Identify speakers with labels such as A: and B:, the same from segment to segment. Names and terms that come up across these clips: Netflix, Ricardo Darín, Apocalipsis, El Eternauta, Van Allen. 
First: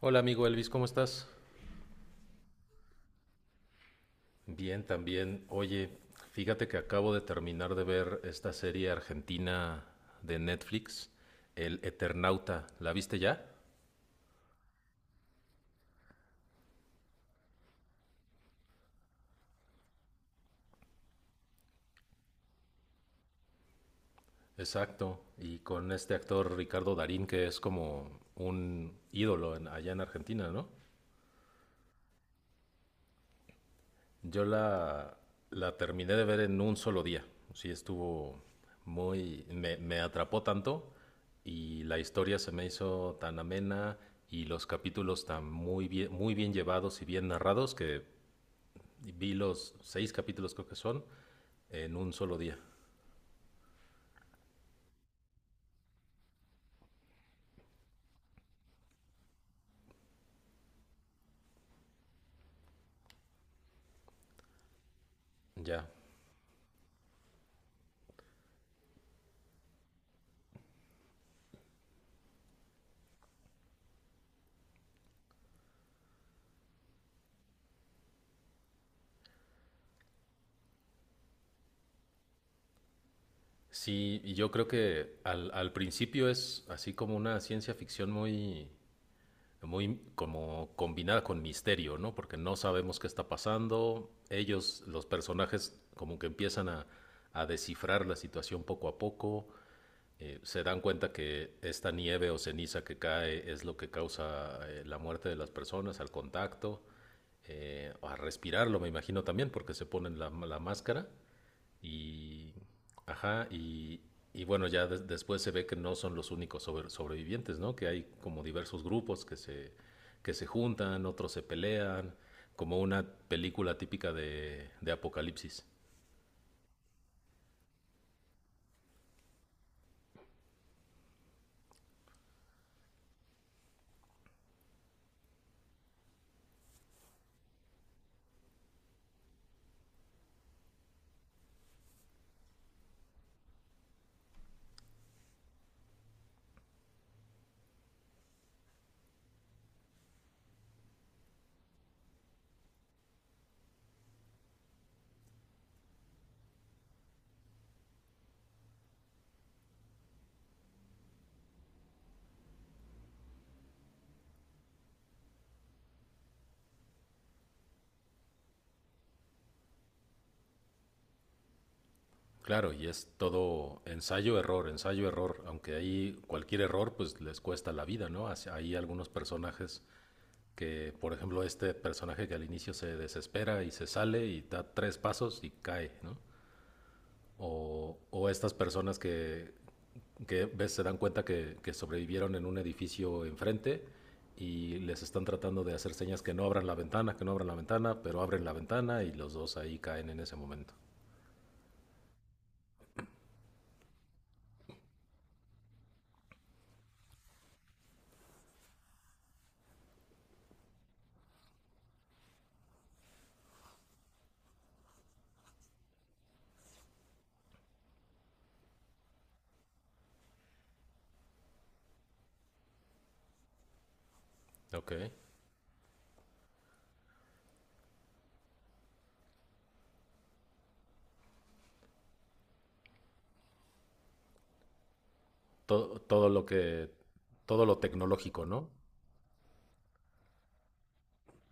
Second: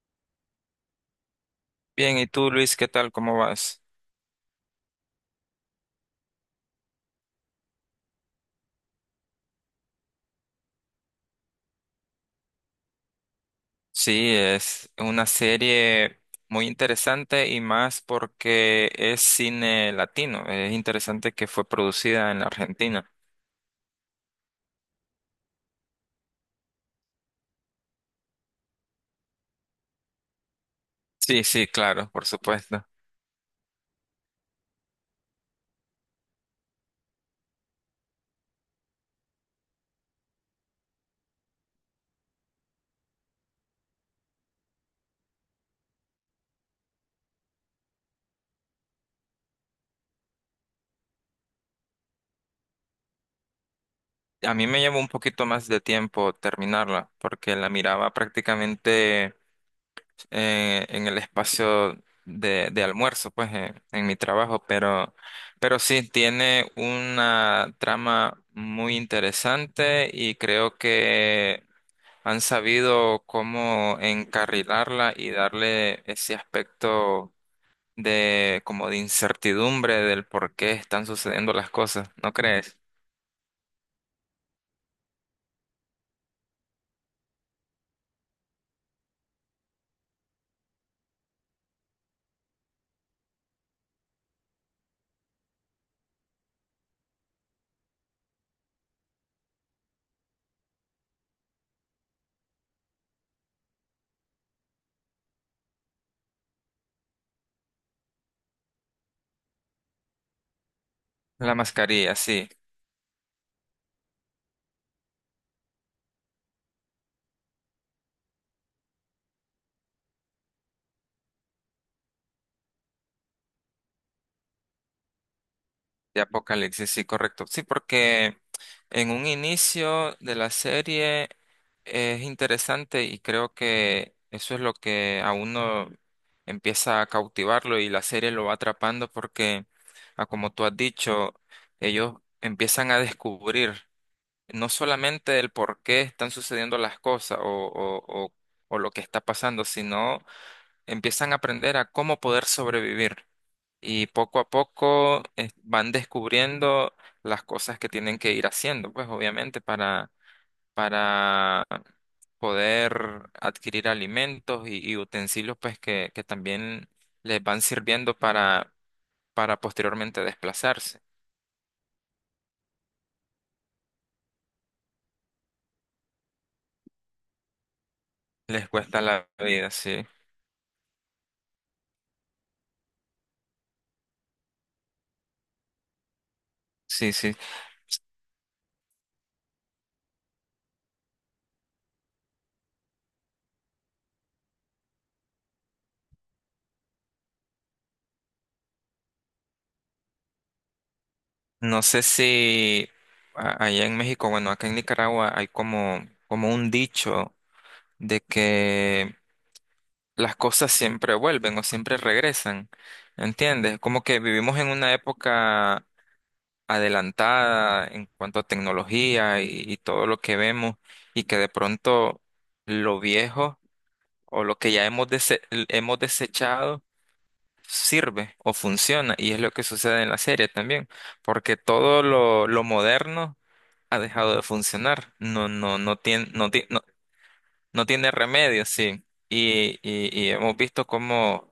A: Hola amigo Elvis, ¿cómo estás?
B: Bien, ¿y tú, Luis, qué tal? ¿Cómo vas?
A: Bien, también. Oye, fíjate que acabo de terminar de ver esta serie argentina de Netflix, El Eternauta. ¿La viste ya?
B: Sí, es una serie muy interesante y más porque es cine latino. Es interesante que fue producida en la Argentina.
A: Exacto. Y con este actor Ricardo Darín, que es como un ídolo allá en Argentina, ¿no?
B: Sí, sí, claro, por supuesto.
A: Yo la terminé de ver en un solo día. Sí, estuvo muy... Me atrapó tanto y la historia se me hizo tan amena y los capítulos tan muy bien llevados y bien narrados que vi los 6 capítulos creo que son en un solo día.
B: A mí me llevó un poquito más de tiempo terminarla porque la miraba prácticamente en el espacio de almuerzo, pues en mi trabajo, pero
A: Ya.
B: sí tiene una trama muy interesante y creo que han sabido cómo encarrilarla y darle ese aspecto de como de incertidumbre del por qué están sucediendo las cosas, ¿no crees?
A: Sí, y yo creo que al principio es así como una ciencia ficción muy, muy como combinada con misterio, ¿no? Porque no sabemos qué está pasando. Ellos, los personajes, como que empiezan a descifrar la situación poco a poco. Se dan cuenta que esta nieve o ceniza que cae es lo que causa la muerte de las personas al contacto, a respirarlo, me imagino también, porque se ponen la máscara.
B: La mascarilla, sí.
A: Y. Ajá, y bueno, ya después se ve que no son los únicos sobrevivientes, ¿no? Que hay como diversos grupos que se juntan, otros se pelean, como una película típica de apocalipsis.
B: De Apocalipsis, sí, correcto. Sí, porque en un inicio de la serie es interesante y creo que eso es lo que a uno empieza a cautivarlo y la serie lo va atrapando porque, ah, como tú has dicho, ellos empiezan a descubrir no solamente el por qué están sucediendo las cosas o o lo que está pasando, sino empiezan a aprender a cómo poder sobrevivir y poco a poco van descubriendo las cosas que tienen que ir haciendo, pues obviamente para poder adquirir alimentos y utensilios pues que también les van sirviendo para posteriormente desplazarse.
A: Claro, y es todo ensayo-error, ensayo-error, aunque ahí cualquier error pues les cuesta la vida, ¿no? Así-
B: Les
A: Hay
B: cuesta
A: algunos
B: la vida,
A: personajes
B: sí,
A: que, por ejemplo, este personaje que al inicio se desespera y se sale y da 3 pasos y cae, ¿no?
B: sí, sí.
A: O estas personas que ves, se dan cuenta que sobrevivieron en un edificio enfrente y les están tratando de hacer señas que no abran la ventana, que no abran la ventana, pero abren la ventana y los dos ahí caen en ese momento.
B: No sé si allá en México, bueno, acá en Nicaragua hay como, como un dicho de que las cosas siempre vuelven o siempre regresan, ¿entiendes? Como que vivimos en una época adelantada en cuanto a tecnología y todo lo que vemos y que de pronto lo viejo o lo que ya
A: Ok.
B: hemos, hemos desechado sirve o funciona y es lo que sucede en la serie también, porque todo lo moderno ha dejado de funcionar, no, no, no
A: Todo,
B: tiene,
A: todo lo que. Todo lo
B: no tiene
A: tecnológico,
B: remedio,
A: ¿no?
B: sí. Y hemos visto cómo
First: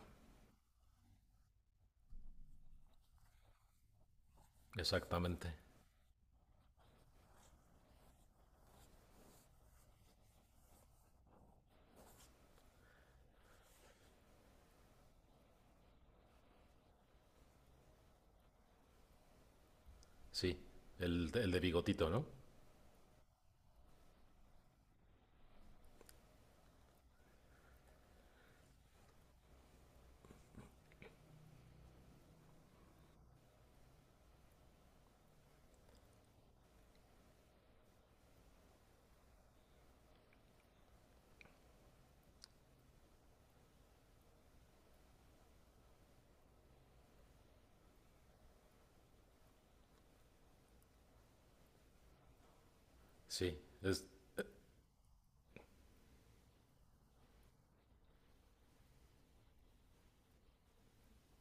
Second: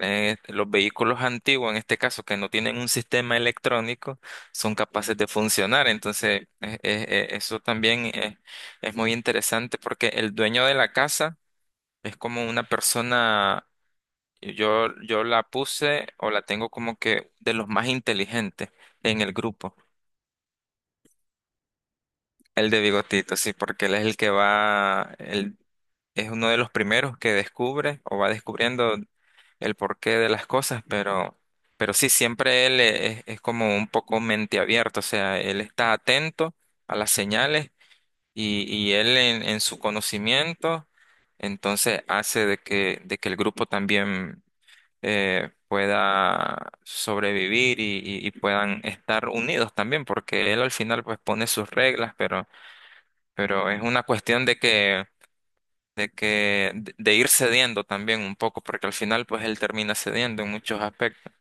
B: los vehículos antiguos, en este caso, que no tienen un sistema electrónico, son capaces de
A: Exactamente.
B: funcionar. Entonces, eso también es muy interesante porque el dueño de la casa es como una persona, yo la puse o la tengo como que de los más inteligentes en el grupo.
A: Sí. El de bigotito, ¿no?
B: El de bigotito, sí, porque él es el que va, el, es uno de los primeros que descubre o va descubriendo el porqué de las cosas, pero sí, siempre él es como un poco mente abierta, o sea, él está atento a las señales y él en su conocimiento, entonces hace de que el grupo también pueda sobrevivir y puedan estar unidos también, porque él al final pues pone sus reglas,
A: Sí.
B: pero es una
A: Es,
B: cuestión de que de que de ir cediendo también un poco, porque al final pues él termina cediendo en muchos aspectos.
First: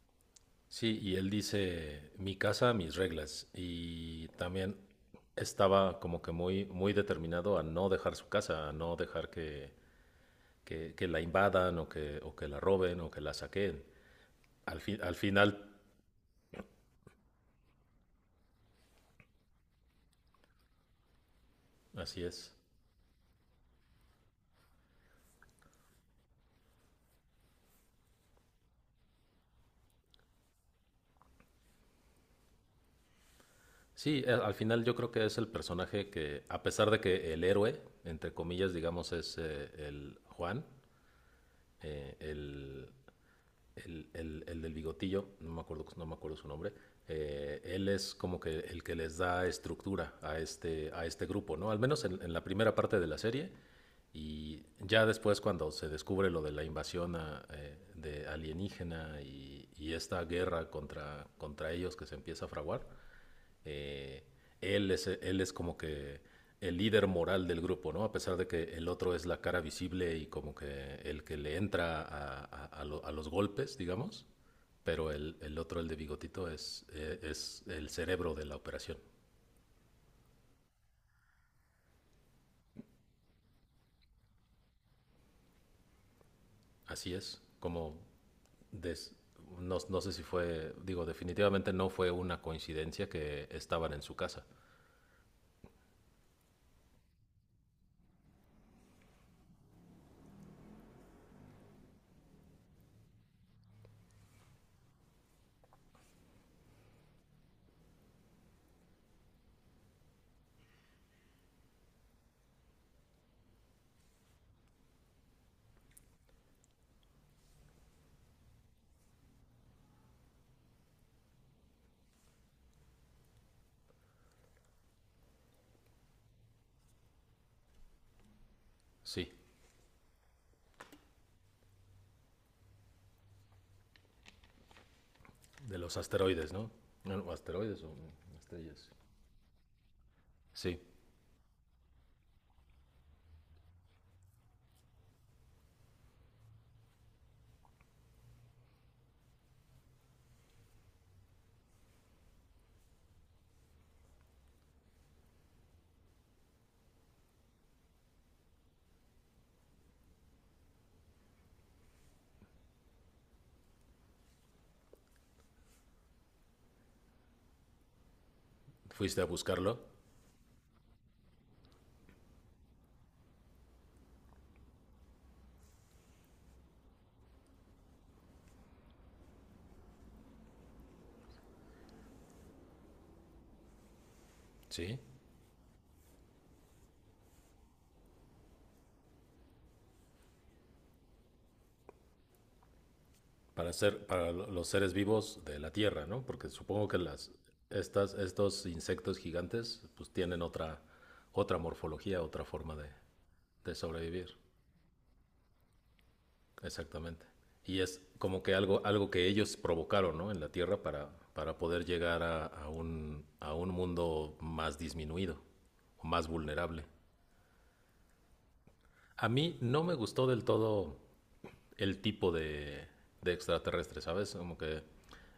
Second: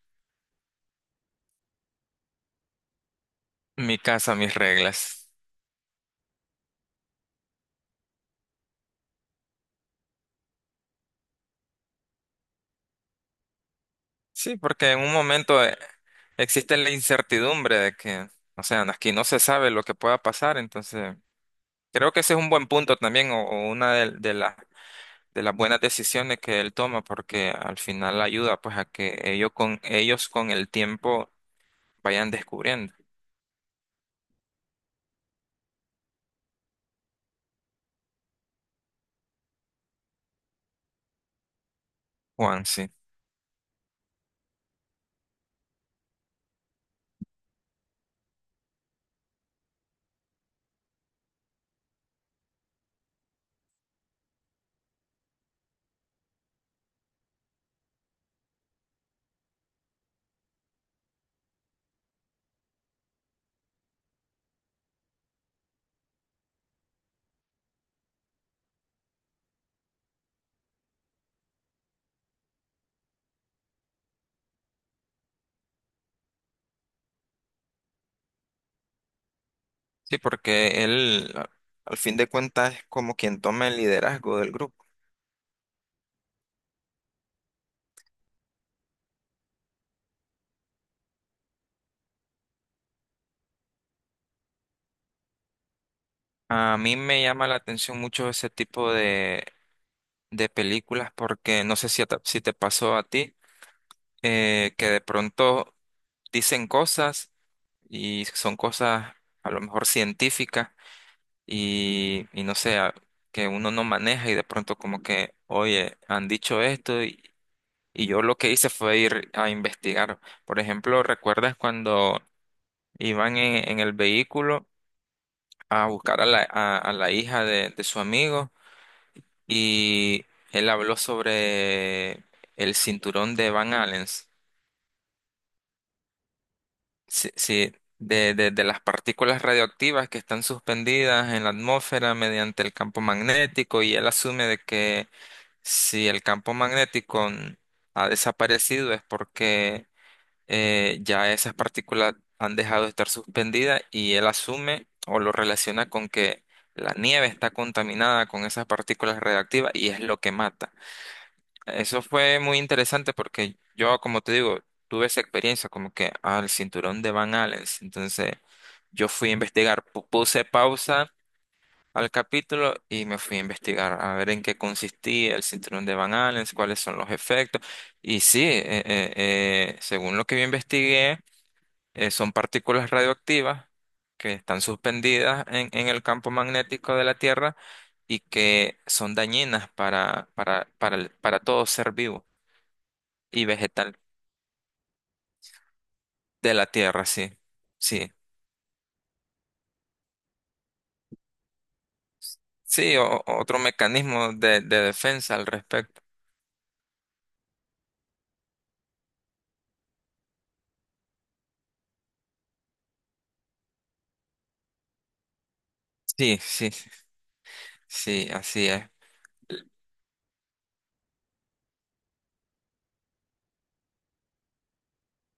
A: sí, y él dice, mi casa, mis reglas.
B: Mi
A: Y
B: casa, mis
A: también
B: reglas.
A: estaba como que muy, muy determinado a no dejar su casa, a no dejar que, que la invadan o que la roben o que la saquen.
B: Sí, porque en un
A: Al
B: momento
A: final,
B: existe la incertidumbre de que, o sea, aquí no se sabe lo que pueda pasar, entonces creo que
A: así
B: ese es un
A: es.
B: buen punto también o una de las buenas decisiones que él toma, porque al final ayuda pues a que ellos con el tiempo vayan descubriendo.
A: Sí, al final yo creo que es el personaje que, a pesar de que el héroe, entre comillas, digamos, es el Juan, eh,
B: Juan,
A: el,
B: sí.
A: el del bigotillo, no me acuerdo, no me acuerdo su nombre, él es como que el que les da estructura a este grupo, ¿no? Al menos en la primera parte de la serie. Y ya después cuando se descubre lo de la invasión a, de alienígena y esta guerra contra, contra ellos que se empieza a fraguar, eh, él es como que el líder moral del grupo, ¿no? A pesar de que el otro es la cara visible y como que el que le entra a, a los golpes, digamos, pero el otro, el de bigotito, es el cerebro de la operación.
B: Sí, porque él, al fin de cuentas, es como quien toma el liderazgo del grupo.
A: Así es, como des- no, no sé si fue, digo, definitivamente no fue una coincidencia que estaban en su casa.
B: A mí me llama la atención mucho ese tipo de películas porque no sé si, si te pasó a ti, que de pronto dicen cosas y son cosas a lo mejor científicas y no sé, que uno no maneja y de pronto como que, oye, han dicho esto y yo lo que hice fue ir a investigar. Por ejemplo, ¿recuerdas cuando iban en el vehículo a buscar a la hija de su amigo
A: Sí,
B: y él habló sobre el cinturón de Van Allen,
A: de los asteroides, ¿no?
B: sí,
A: Bueno,
B: sí,
A: asteroides o
B: de las
A: estrellas.
B: partículas radioactivas que están
A: Sí,
B: suspendidas en la atmósfera mediante el campo magnético y él asume de que si el campo magnético ha desaparecido es porque ya esas partículas han dejado de estar suspendidas y él asume o lo relaciona con que la nieve está contaminada con esas partículas radiactivas y es lo que mata. Eso fue muy interesante porque yo, como te digo, tuve esa experiencia como que al cinturón de Van Allen. Entonces yo
A: ¿fuiste a
B: fui a
A: buscarlo?
B: investigar, puse pausa al capítulo y me fui a investigar a ver en qué consistía el cinturón de Van Allen, cuáles son los efectos. Y sí, según lo que yo investigué, son partículas radioactivas que están
A: Sí,
B: suspendidas en el campo magnético de la Tierra y que son dañinas para, para todo ser vivo y
A: para
B: vegetal
A: ser, para los seres vivos de la Tierra, ¿no? Porque
B: de la
A: supongo que
B: Tierra,
A: las,
B: sí. Sí,
A: estas, estos insectos gigantes, pues tienen otra, otra morfología, otra forma
B: sí, otro
A: de
B: mecanismo
A: sobrevivir.
B: de defensa al respecto.
A: Exactamente. Y es como que algo, algo que ellos provocaron, ¿no? En la Tierra para poder llegar a un mundo más disminuido o más
B: Sí, sí,
A: vulnerable.
B: sí, así es.
A: A mí no me gustó del todo el tipo de extraterrestre, ¿sabes? Como que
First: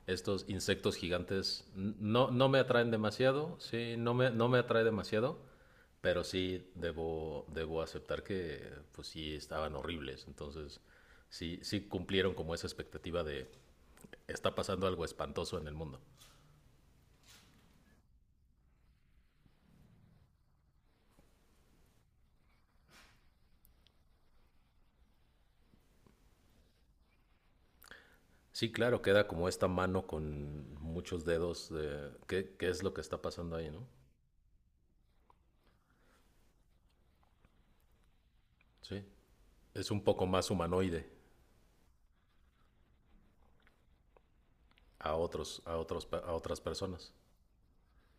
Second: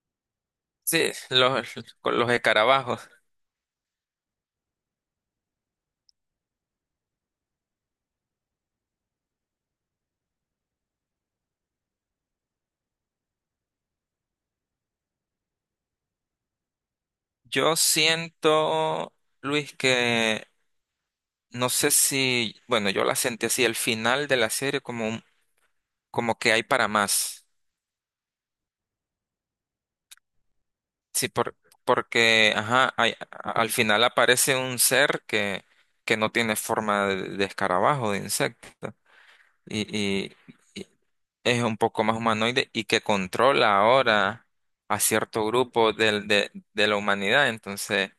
A: estos insectos
B: Sí,
A: gigantes
B: los, con los
A: no, no me atraen
B: escarabajos.
A: demasiado, sí, no me, no me atrae demasiado, pero sí debo, debo aceptar que pues sí estaban horribles, entonces sí, sí cumplieron como esa expectativa de está pasando algo espantoso en el mundo.
B: Yo siento, Luis, que no sé si, bueno, yo la sentí así, el final de la serie como un, como que hay para más.
A: Sí, claro, queda como esta mano con muchos
B: Sí, por,
A: dedos de
B: porque,
A: qué, qué es lo
B: ajá,
A: que está pasando ahí,
B: al
A: ¿no?
B: final aparece un ser que no tiene forma de escarabajo, de insecto,
A: Sí.
B: y,
A: Es un poco
B: y-
A: más
B: y
A: humanoide
B: es un poco más humanoide y que controla ahora a
A: a
B: cierto
A: otros, a
B: grupo
A: otros, a otras
B: de la
A: personas.
B: humanidad. Entonces,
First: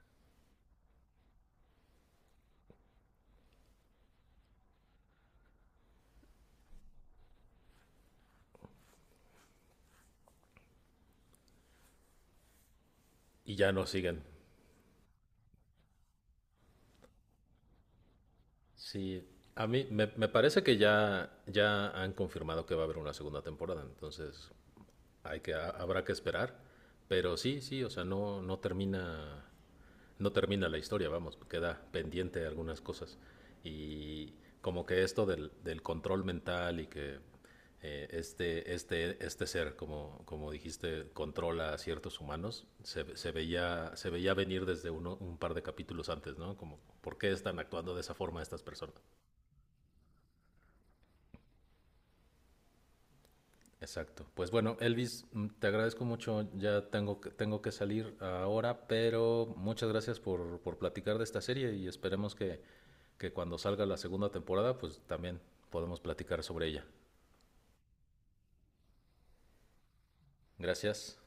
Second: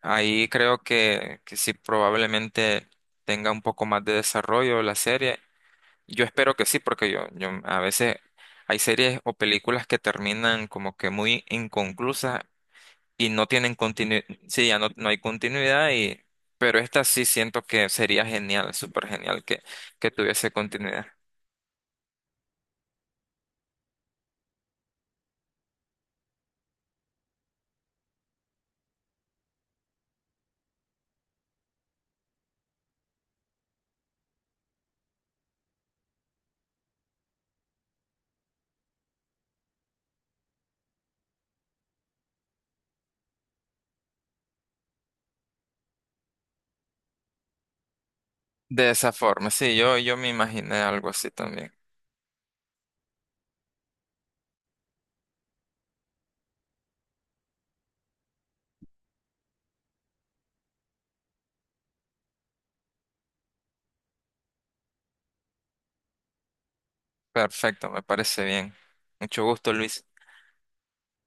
B: ahí creo que sí, probablemente tenga un poco más de desarrollo la serie. Yo espero que sí, porque yo a veces hay series o películas que terminan como que muy inconclusas y no
A: Y ya
B: tienen
A: no siguen.
B: continuidad, sí, ya no, no hay continuidad y, pero esta sí siento que sería genial, súper
A: Sí,
B: genial
A: a mí me,
B: que
A: me
B: tuviese
A: parece que
B: continuidad.
A: ya, ya han confirmado que va a haber una segunda temporada, entonces hay que, habrá que esperar. Pero sí, sí, o sea, no, no termina, no termina la historia, vamos, queda pendiente algunas cosas. Y como que esto del, del control mental y que este ser, como, como dijiste, controla a ciertos humanos, se veía venir desde uno, un par de capítulos antes, ¿no? Como, ¿por qué están actuando de esa forma estas
B: De
A: personas?
B: esa forma, sí, yo me imaginé algo así también.
A: Exacto. Pues bueno, Elvis, te agradezco mucho. Ya tengo que salir ahora, pero muchas gracias por platicar de esta serie y esperemos que cuando salga la segunda temporada, pues también podemos platicar sobre ella.
B: Perfecto, me parece bien. Mucho gusto, Luis.
A: Gracias.